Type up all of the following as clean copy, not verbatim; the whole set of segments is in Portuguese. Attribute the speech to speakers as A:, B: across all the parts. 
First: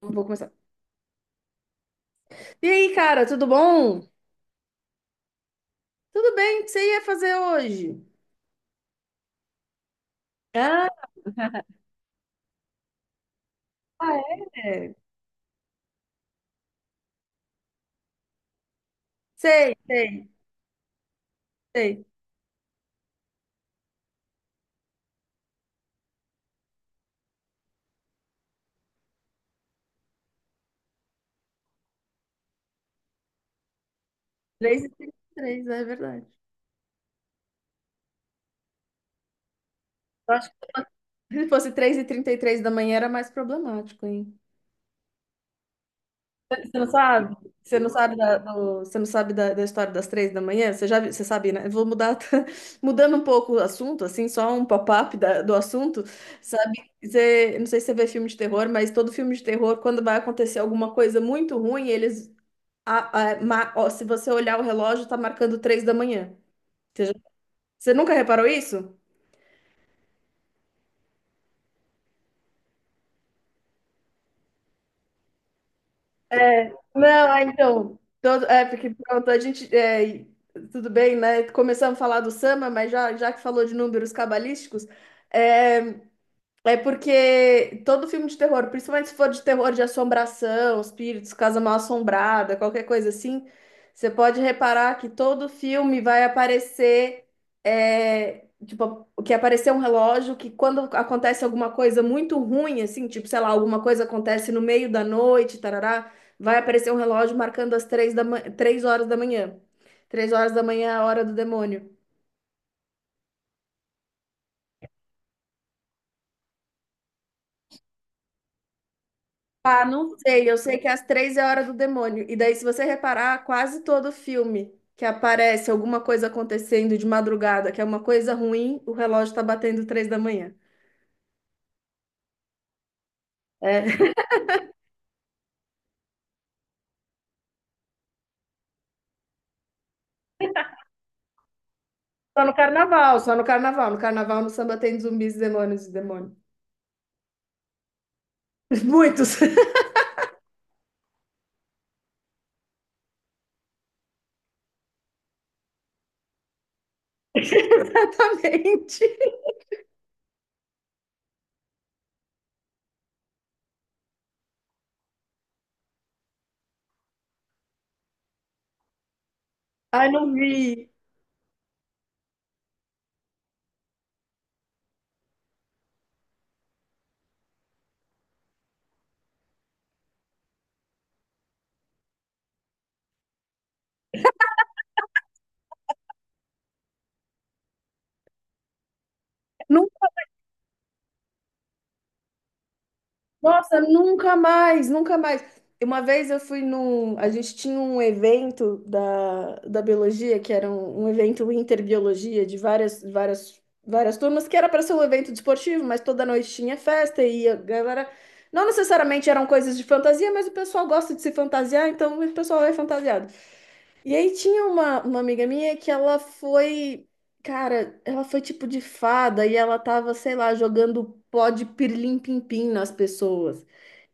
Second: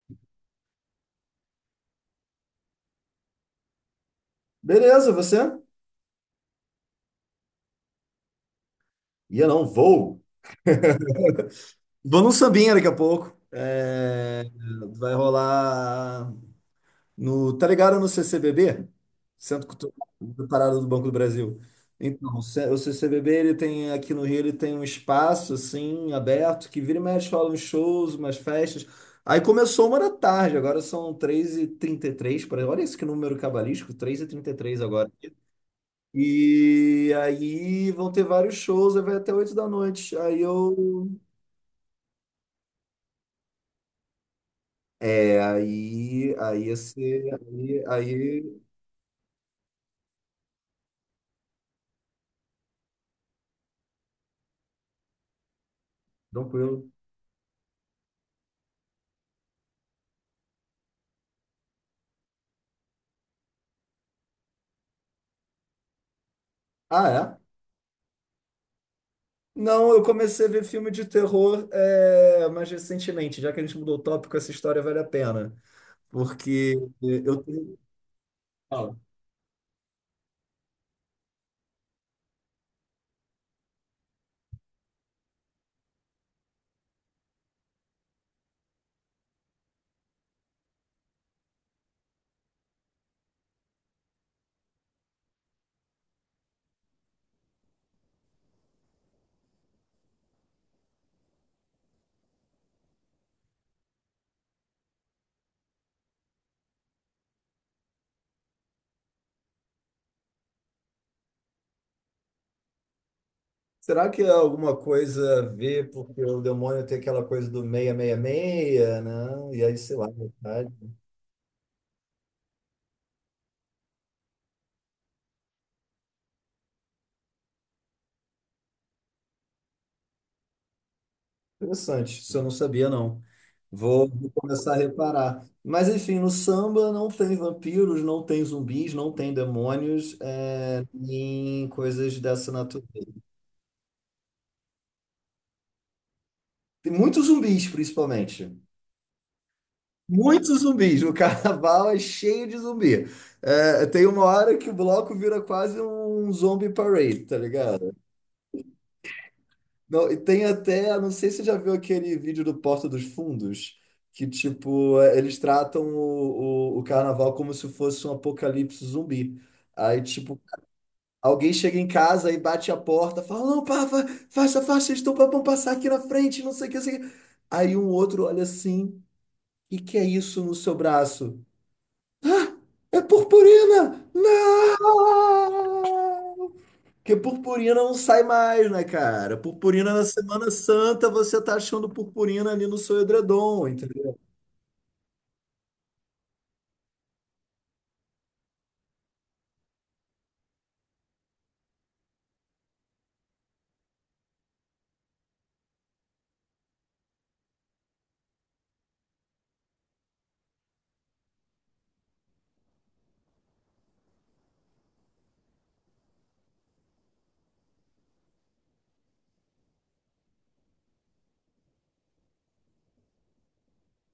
A: Vou começar. E aí, cara, tudo bom?
B: Beleza, você?
A: Tudo bem? O que você ia fazer hoje?
B: Ia não, vou.
A: Ah,
B: Vou num sambinha daqui a pouco. É,
A: é.
B: vai rolar no. Tá ligado no CCBB? Centro
A: Sei,
B: Cultural
A: sei,
B: da Parada do Banco do Brasil.
A: sei.
B: Então, o o CCBB, ele tem aqui no Rio, ele tem um espaço assim, aberto, que vira e mexe, rola uns shows, umas festas. Aí começou 1 da tarde, agora são 3h33, por aí. Olha esse que número cabalístico, 3h33
A: Três e
B: agora.
A: trinta e três, é verdade.
B: E aí vão ter vários shows, aí vai até 8 da noite.
A: Eu
B: Aí
A: acho
B: eu.
A: que se fosse três e trinta e três da manhã era mais problemático, hein?
B: É, aí. Aí ia
A: Você não
B: ser.
A: sabe? Você
B: Aí.
A: não sabe
B: Aí
A: você não sabe da, da história das três da manhã? Você sabe, né? Eu vou mudar, mudando um pouco o assunto, assim, só um pop-up do assunto,
B: tranquilo.
A: sabe? Você, não sei se você vê filme de terror, mas todo filme de terror, quando vai acontecer alguma coisa muito ruim, eles a- ma- ó, se você olhar o relógio, tá marcando três da manhã. Você,
B: Ah,
A: já-
B: é?
A: você nunca reparou isso?
B: Não, eu comecei a ver filme de terror mais recentemente, já que a gente mudou o tópico, essa história vale a pena.
A: É,
B: Porque
A: não, é,
B: eu tenho.
A: então, Todo, é, porque
B: Fala.
A: pronto, a gente. É, e- Tudo bem, né? Começamos a falar do Samba, mas já que falou de números cabalísticos, é, é porque todo filme de terror, principalmente se for de terror de assombração, espíritos, casa mal assombrada, qualquer coisa assim, você pode reparar que todo filme vai aparecer, tipo, que aparecer um relógio que quando acontece alguma coisa muito ruim, assim, tipo, sei lá, alguma coisa acontece no meio da noite, tarará, vai aparecer um relógio marcando as três da ma- três horas da manhã. Três horas da manhã é a hora do demônio.
B: Será que é alguma coisa a ver, porque o demônio tem aquela coisa do 666, né? E aí,
A: Ah,
B: sei lá,
A: não sei. Eu sei que
B: né?
A: às três é a hora do demônio. E daí, se você reparar, quase todo filme que aparece alguma coisa acontecendo de madrugada, que é uma coisa ruim, o relógio tá batendo três da manhã.
B: Interessante, isso eu não sabia, não.
A: É.
B: Vou, vou começar a reparar. Mas, enfim, no samba não tem vampiros, não tem zumbis, não tem demônios, é, nem coisas
A: Só
B: dessa
A: no
B: natureza.
A: carnaval, só no carnaval. No carnaval, no samba tem zumbis, demônios e demônios.
B: Tem muitos zumbis, principalmente.
A: Muitos.
B: Muitos zumbis. O carnaval é cheio de zumbi. É, tem uma hora que o bloco vira quase um zombie parade, tá ligado?
A: Exatamente.
B: Não, e tem até, não sei se você já viu aquele vídeo do Porta dos Fundos, que tipo, é, eles tratam o carnaval como se fosse um apocalipse zumbi. Aí,
A: Ai, não
B: tipo,
A: vi.
B: alguém chega em casa e bate a porta, fala, não, pá, faça, faça, eles estão para passar aqui na frente, não sei o que, não sei o que. Aí um outro olha assim, e que é isso no seu braço? É purpurina! Não! Porque purpurina não sai mais, né, cara?
A: Não.
B: Purpurina na Semana Santa, você tá achando purpurina ali no seu edredom,
A: Nossa,
B: entendeu?
A: nunca mais, nunca mais. Uma vez eu fui num. A gente tinha um evento da biologia, que era um evento interbiologia de várias turmas, que era para ser um evento desportivo, mas toda noite tinha festa e a galera. Não necessariamente eram coisas de fantasia, mas o pessoal gosta de se fantasiar, então o pessoal é fantasiado. E aí tinha uma amiga minha que ela foi. Cara, ela foi tipo de fada e ela tava, sei lá, jogando pó de pirlim-pim-pim nas pessoas.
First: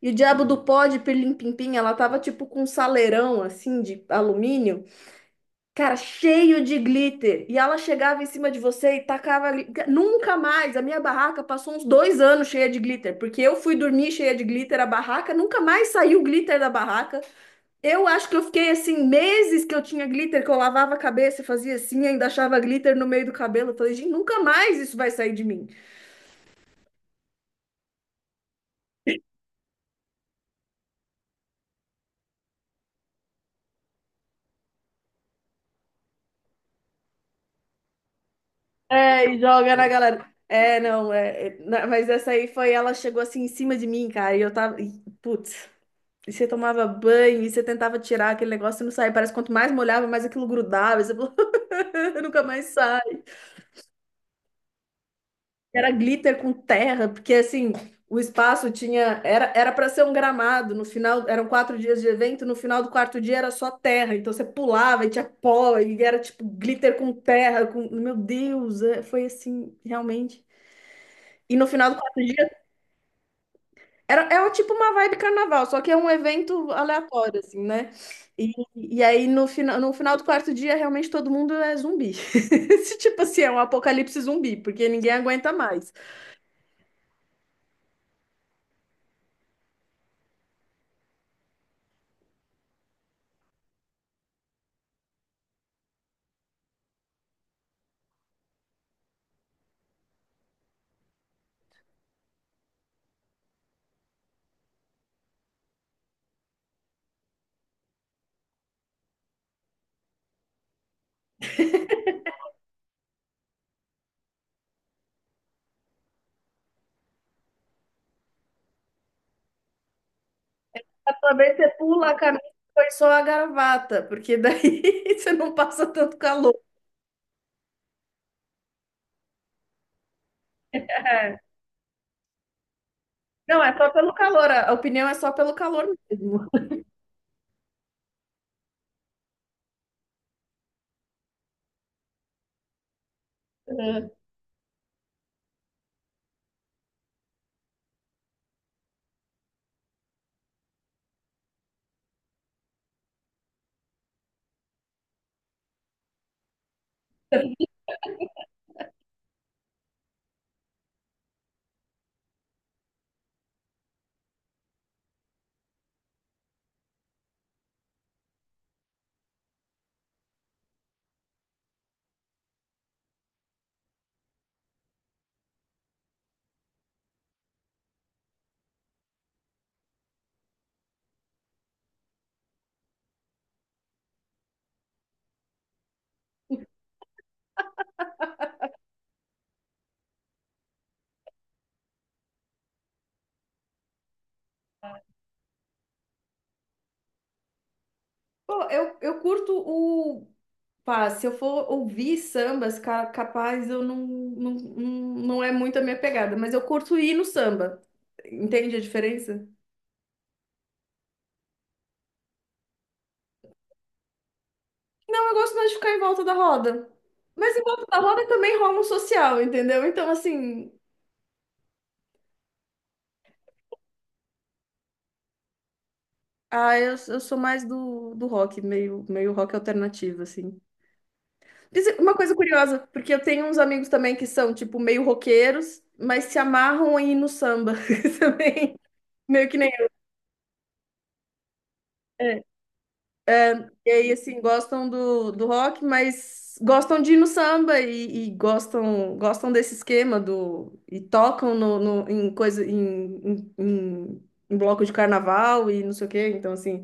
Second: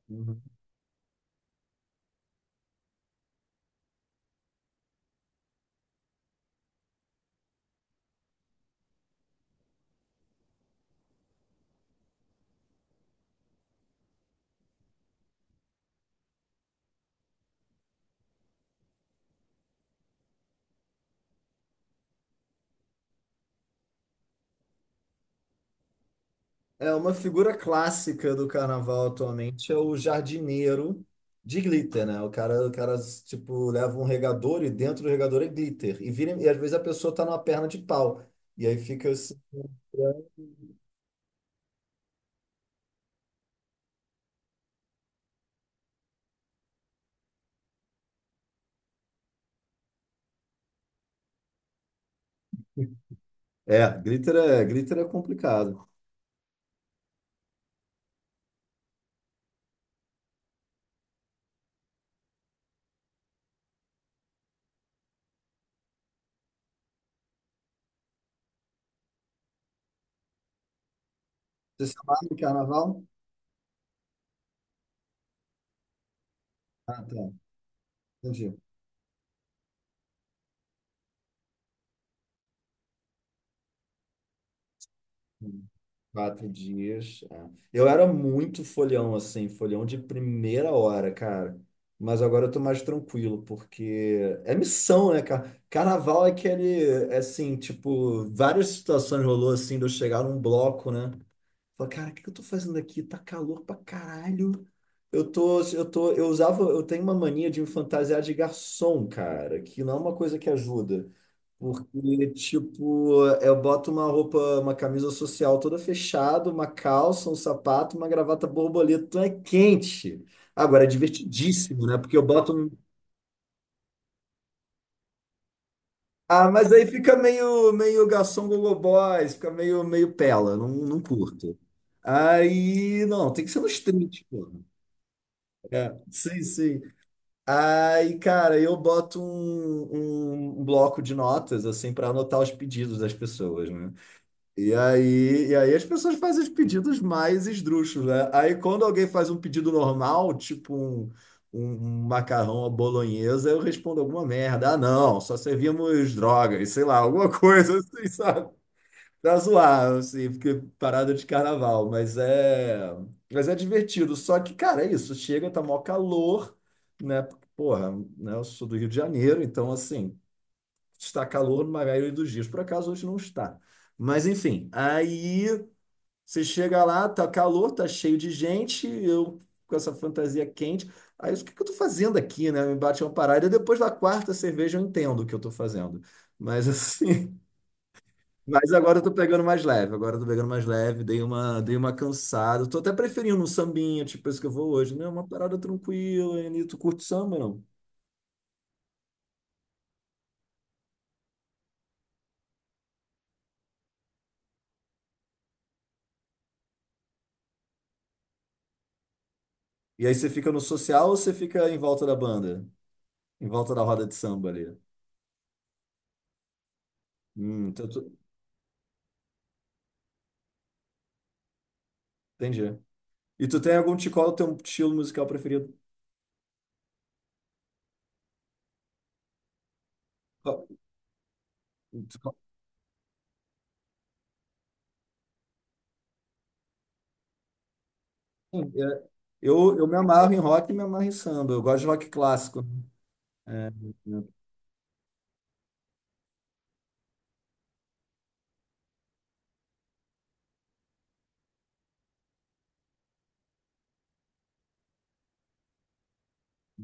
A: E o
B: Uhum.
A: diabo do pó de pirlim-pim-pim, ela tava tipo com um saleirão assim de alumínio, cara, cheio de glitter. E ela chegava em cima de você e tacava. Nunca mais! A minha barraca passou uns dois anos cheia de glitter, porque eu fui dormir cheia de glitter, a barraca nunca mais saiu glitter da barraca. Eu acho que eu fiquei assim, meses que eu tinha glitter, que eu lavava a cabeça, fazia assim, ainda achava glitter no meio do cabelo. Eu falei, gente, nunca mais isso vai sair de mim.
B: É uma figura clássica do carnaval atualmente, é o jardineiro de glitter, né? O cara, tipo, leva um regador e dentro do regador é glitter. E, vira, e às vezes a pessoa tá numa perna de pau. E aí fica
A: É,
B: assim.
A: e joga na galera. É, não, é, é, na- mas essa aí foi, ela chegou assim em cima de mim, cara, e eu tava, e, putz, e você tomava banho, e você tentava tirar aquele negócio e não saía, parece que quanto mais molhava, mais aquilo grudava, e você falou, nunca mais sai.
B: É, glitter é complicado.
A: Era glitter com terra, porque assim, o espaço tinha, era para ser um gramado, no final, eram quatro dias de evento, no final do quarto dia era só terra, então você pulava e tinha pó, e era tipo glitter com terra, com, meu Deus, é, foi assim, realmente. E no
B: Você
A: final
B: se
A: do quarto
B: amarra em
A: dia
B: carnaval?
A: era, é o tipo uma vibe carnaval, só que é um evento
B: Ah, tá.
A: aleatório, assim, né?
B: Entendi.
A: E aí no, fina, no final do quarto dia, realmente todo mundo é zumbi. Esse tipo assim, é um apocalipse zumbi, porque ninguém aguenta mais.
B: 4 dias. É. Eu era muito folhão, assim, folhão de primeira hora, cara. Mas agora eu tô mais tranquilo, porque é missão, né, cara? Carnaval é aquele, é assim, tipo, várias situações rolou assim, de eu chegar num bloco, né? Falei, cara, o que que eu tô fazendo aqui? Tá calor pra caralho. Eu tô, eu tô, eu usava, eu tenho uma mania de me fantasiar de garçom, cara, que não é uma coisa que ajuda. Porque, tipo, eu boto uma roupa, uma camisa social toda fechada, uma calça, um sapato, uma gravata borboleta. Então é quente. Agora é
A: Também você
B: divertidíssimo, né?
A: pula a
B: Porque eu
A: camisa e
B: boto. Um-
A: põe só a gravata, porque daí você não passa tanto
B: Ah,
A: calor.
B: mas aí fica meio, meio garçom gogoboys, fica meio, meio pela, não, não
A: É.
B: curto. Aí, não, tem que ser
A: Não,
B: no
A: é só pelo
B: street,
A: calor,
B: pô.
A: a opinião é só pelo calor
B: É, sim,
A: mesmo.
B: sim. Aí, cara, eu boto um bloco de notas, assim, para anotar os pedidos das pessoas, né?
A: É.
B: E aí as pessoas fazem os pedidos mais esdrúxulos, né? Aí quando alguém faz um pedido normal, tipo um um macarrão à bolonhesa, eu respondo alguma merda. Ah, não, só servimos drogas, sei lá, alguma coisa assim, sabe? Pra zoar, assim, porque parada de carnaval, mas é divertido. Só que, cara, é isso, chega, tá mó calor, né? Porque, porra, né? Eu sou do Rio de Janeiro, então assim, está calor na maioria dos dias. Por acaso hoje não está. Mas enfim, aí você chega lá, tá calor, tá cheio de gente, eu com essa fantasia quente. Aí o que que eu tô fazendo aqui, né? Me bate uma parada. Depois da quarta cerveja eu entendo o que eu tô fazendo. Mas assim, mas agora eu tô pegando mais leve, agora eu tô pegando mais leve, dei uma cansada. Tô até preferindo um sambinha, tipo esse que eu vou hoje, né? Uma parada tranquila, e tu curte samba, não?
A: Eu curto pá, se eu for ouvir sambas, capaz eu não é muito a minha pegada, mas eu curto ir no samba. Entende a diferença?
B: E aí você fica no social ou você fica em volta da banda? Em volta da roda de samba ali?
A: Não, eu gosto mais de ficar em volta da roda. Mas em volta
B: Então
A: da roda também rola um social, entendeu? Então, assim,
B: entendi. E tu tem qual é o teu estilo musical preferido?
A: ah, eu sou mais do rock, meio rock alternativo, assim.
B: Qual-
A: Mas uma
B: tu-
A: coisa
B: qual-
A: curiosa, porque eu tenho uns amigos também que são, tipo, meio roqueiros, mas se amarram em ir no samba
B: Sim,
A: também.
B: é,
A: Meio que nem
B: eu me amarro em rock e me amarro em samba. Eu gosto de rock
A: eu.
B: clássico, né? É,
A: E aí,
B: né?
A: assim, gostam do rock, mas gostam de ir no samba e gostam, gostam desse esquema do, e tocam no, no- em coisa, em, em, em- em bloco de carnaval e não sei o quê. Então, assim.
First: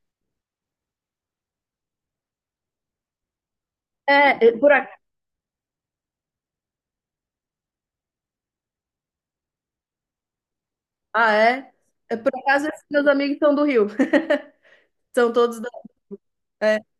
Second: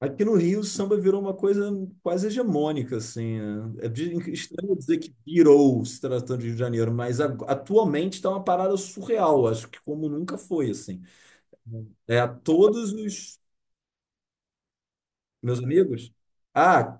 B: Aqui no Rio, o samba virou uma coisa quase hegemônica, assim, né? É
A: É, é, por
B: estranho
A: acaso.
B: dizer que virou se tratando de Rio de Janeiro, mas atualmente está uma parada surreal, acho que como nunca foi, assim.
A: Ah, é? É,
B: É,
A: por acaso, esses
B: todos
A: meus amigos
B: os
A: são do Rio. São todos
B: meus
A: da.
B: amigos.
A: É.
B: Ah,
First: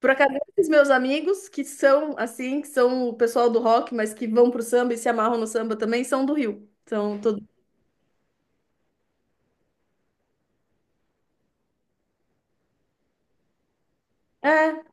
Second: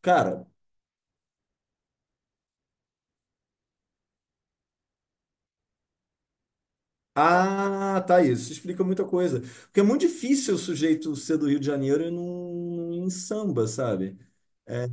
A: Por acaso,
B: cara.
A: esses meus amigos que são, assim, que são o pessoal do rock, mas que vão pro samba e se amarram no samba também, são do Rio. São todos.
B: Ah, tá, isso explica muita coisa. Porque é muito difícil o sujeito ser do Rio de Janeiro e não em samba, sabe?
A: É,
B: É,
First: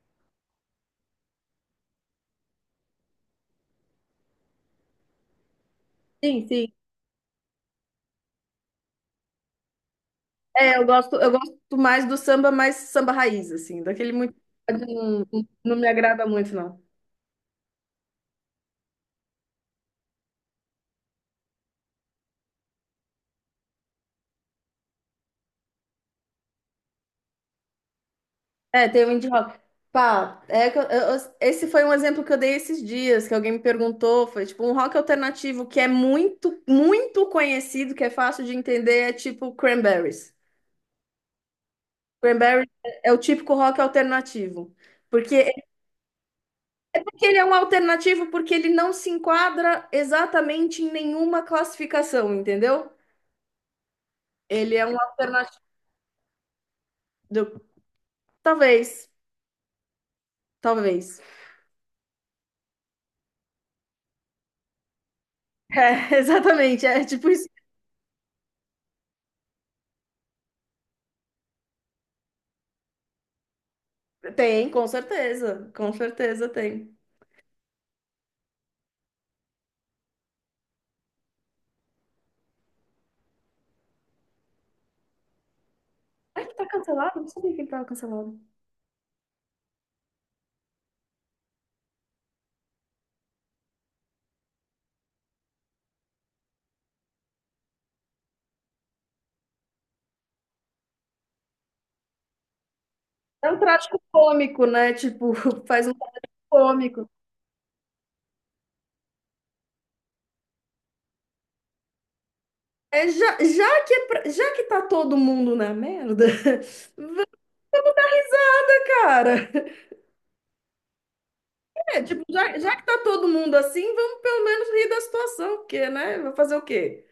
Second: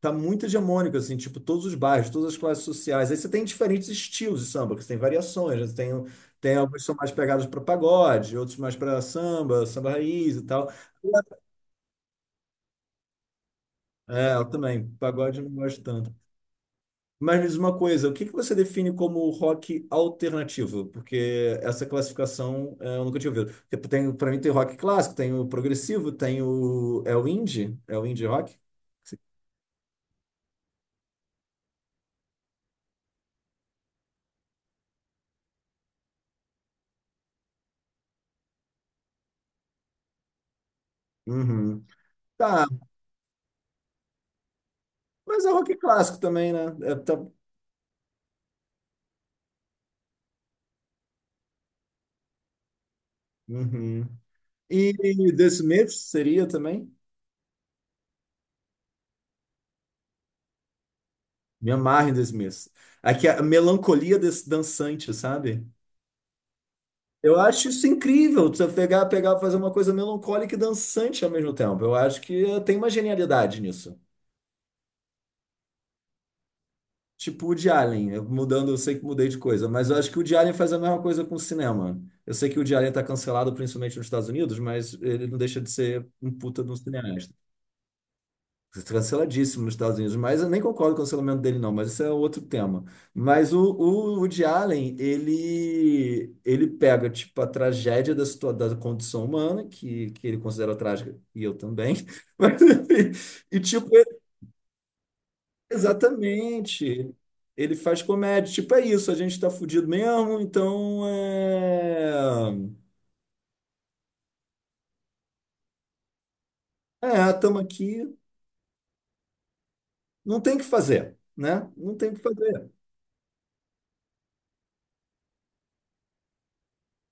B: tá muito hegemônico, assim, tipo, todos os bairros, todas as classes sociais. Aí você tem diferentes estilos de samba, que você tem variações, né? Você Tem,
A: sim,
B: tem
A: sim.
B: alguns que são mais pegados para pagode, outros mais para samba, samba raiz e tal.
A: Eu gosto mais do samba, mais samba raiz, assim, daquele muito.
B: É, eu também,
A: Não,
B: pagode eu não
A: não
B: gosto
A: me
B: tanto.
A: agrada muito, não.
B: Mas me diz uma coisa, o que que você define como rock alternativo? Porque essa classificação eu nunca tinha ouvido. Tipo, para mim tem rock clássico, tem o progressivo, tem o... É o indie? É o indie rock?
A: É, tem o indie rock. Pá, é que esse foi um exemplo que eu dei esses dias, que alguém me perguntou. Foi tipo um rock alternativo que é muito conhecido, que é fácil de entender, é tipo Cranberries.
B: Uhum. Tá,
A: Cranberries é o típico rock alternativo. Porque
B: mas é
A: é
B: rock clássico também, né? É, tá...
A: que ele é um alternativo porque ele não se enquadra exatamente em nenhuma classificação, entendeu?
B: Uhum.
A: Ele é
B: E
A: um
B: The
A: alternativo.
B: Smiths seria também?
A: Talvez, talvez.
B: Me amarre em The Smiths. Aqui é a melancolia dançante, sabe?
A: É, exatamente, é tipo
B: Eu
A: isso.
B: acho isso incrível, você pegar, fazer uma coisa melancólica e dançante ao mesmo tempo. Eu acho que tem uma genialidade nisso.
A: Tem, com certeza tem.
B: Tipo o de Alien, mudando, eu sei que mudei de coisa, mas eu acho que o de Alien faz a mesma coisa com o cinema. Eu sei que o de Alien tá cancelado principalmente nos Estados Unidos, mas ele não deixa de ser um
A: Ah, ele
B: puta
A: tá
B: de um
A: cancelado? Não
B: cineasta.
A: sabia que ele tava cancelado.
B: Canceladíssimo nos Estados Unidos, mas eu nem concordo com o cancelamento dele, não, mas isso é outro tema. Mas o Woody Allen, ele pega, tipo, a tragédia da condição humana, que ele considera trágica, e eu também, mas, enfim,
A: É um
B: e, tipo,
A: trágico cômico, né? Tipo, faz um traje cômico.
B: exatamente, ele faz comédia, tipo, é isso, a gente tá fudido mesmo, então, é...
A: É, já que é já que tá todo mundo na merda,
B: É,
A: vamos
B: tamo aqui,
A: dar risada, cara.
B: não tem o que fazer, né? Não
A: É,
B: tem o que
A: tipo,
B: fazer.
A: já que tá todo mundo assim, vamos pelo menos rir da situação, porque, né? Vai fazer o quê?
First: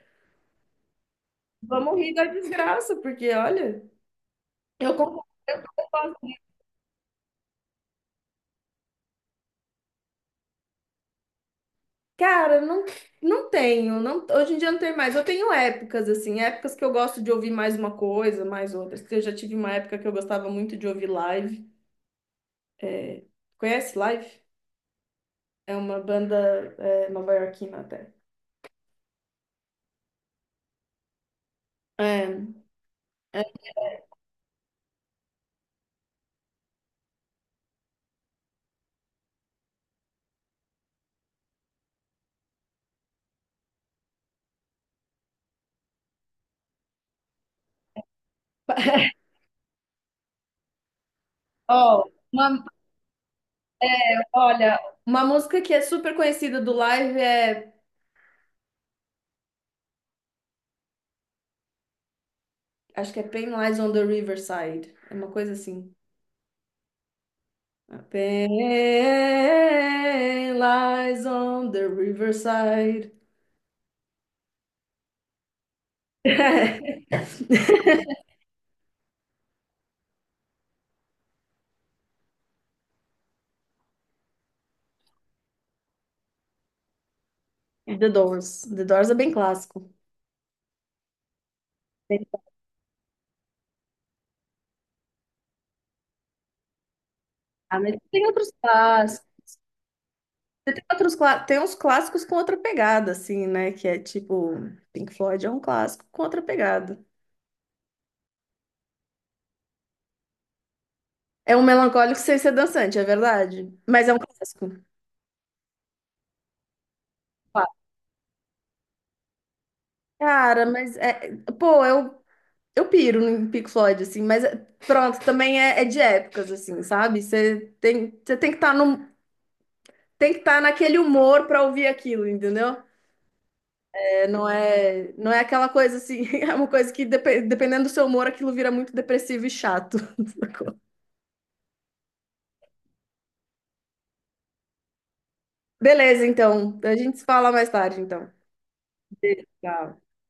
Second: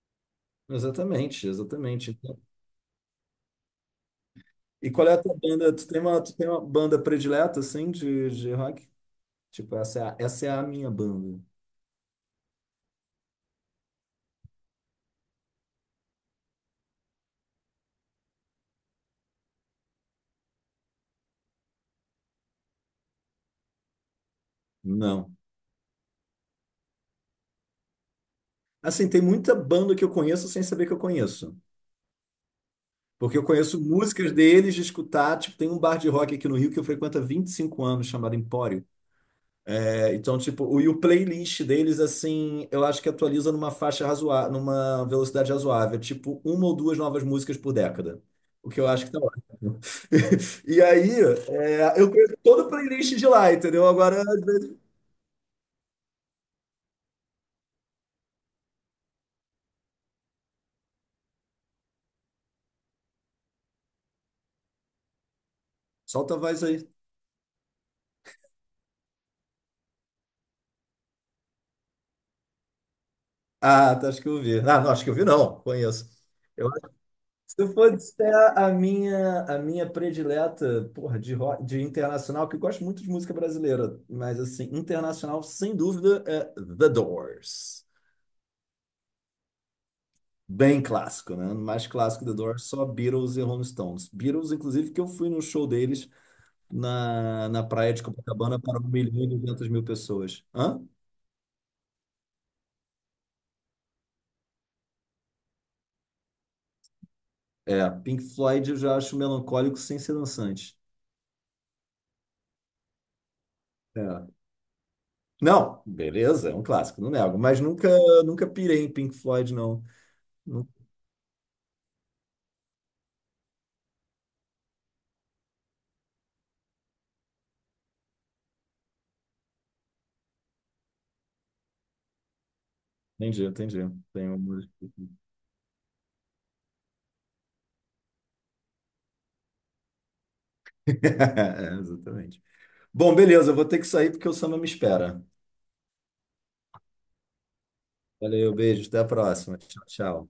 B: Exatamente,
A: Vamos
B: exatamente.
A: rir da
B: Então,
A: desgraça, porque, olha,
B: e
A: eu
B: qual é a
A: concordo.
B: tua banda? Tu tem uma banda predileta, assim, de rock? Tipo, essa é a minha banda.
A: Cara, não, não tenho. Não, hoje em dia não tem mais. Eu tenho épocas, assim, épocas que eu gosto de ouvir mais uma coisa, mais outras. Que Eu já tive uma época que eu gostava muito de ouvir live. É, conhece live?
B: Não.
A: É uma banda nova-iorquina até.
B: Assim, tem muita banda que eu conheço sem saber que eu conheço.
A: É,
B: Porque eu
A: é,
B: conheço músicas deles de escutar. Tipo, tem um bar de rock aqui no Rio que eu frequento há 25 anos, chamado Empório. É, então, tipo, o playlist deles, assim, eu acho que atualiza numa faixa razoável, numa velocidade razoável, tipo uma ou duas novas músicas por década. O que eu acho que tá ótimo. E aí,
A: ó,
B: eu conheço todo
A: uma-
B: o playlist de lá, entendeu? Agora,
A: olha, uma música que é super conhecida do live é. Acho que é Pain Lies on the Riverside. É uma coisa assim.
B: solta a voz aí.
A: Pain Lies on the Riverside.
B: Ah, tá, acho que eu vi. Ah, não, acho que eu vi, não, conheço. Eu acho que se for disser a minha predileta, porra, de internacional, que eu gosto muito de música brasileira, mas, assim, internacional, sem dúvida, é The Doors.
A: The Doors. The Doors é bem clássico.
B: Bem clássico, né? Mais
A: Tem,
B: clássico The Doors, só Beatles e Rolling Stones. Beatles, inclusive, que eu fui no show deles na
A: ah,
B: praia
A: mas
B: de
A: tem outros
B: Copacabana para um milhão
A: clássicos.
B: e duzentas mil pessoas.
A: Tem
B: Hã?
A: outros, tem uns clássicos com outra pegada, assim, né? Que é tipo, Pink Floyd é um clássico com outra pegada.
B: É, Pink Floyd eu já acho melancólico sem ser dançante.
A: É um melancólico sem ser dançante, é verdade. Mas é um
B: É.
A: clássico.
B: Não, beleza, é um clássico, não nego. Mas
A: Claro.
B: nunca, nunca pirei em Pink Floyd, não.
A: Cara,
B: Nu-
A: mas é. Eu piro no Pink Floyd, assim, pronto, também é, é de épocas, assim, sabe? Você tem que estar no, tem que estar naquele humor pra ouvir aquilo, entendeu?
B: Entendi, entendi.
A: É,
B: Tem
A: não
B: uma...
A: é, não é aquela coisa assim, é uma coisa que dependendo do seu humor, aquilo vira muito depressivo e chato. Sacou?
B: É, exatamente. Bom, beleza, eu vou ter que sair porque o samba me espera.
A: Beleza, então. A gente se fala mais tarde, então.
B: Valeu, beijo, até a
A: Beijo,
B: próxima. Tchau,
A: tchau.
B: tchau.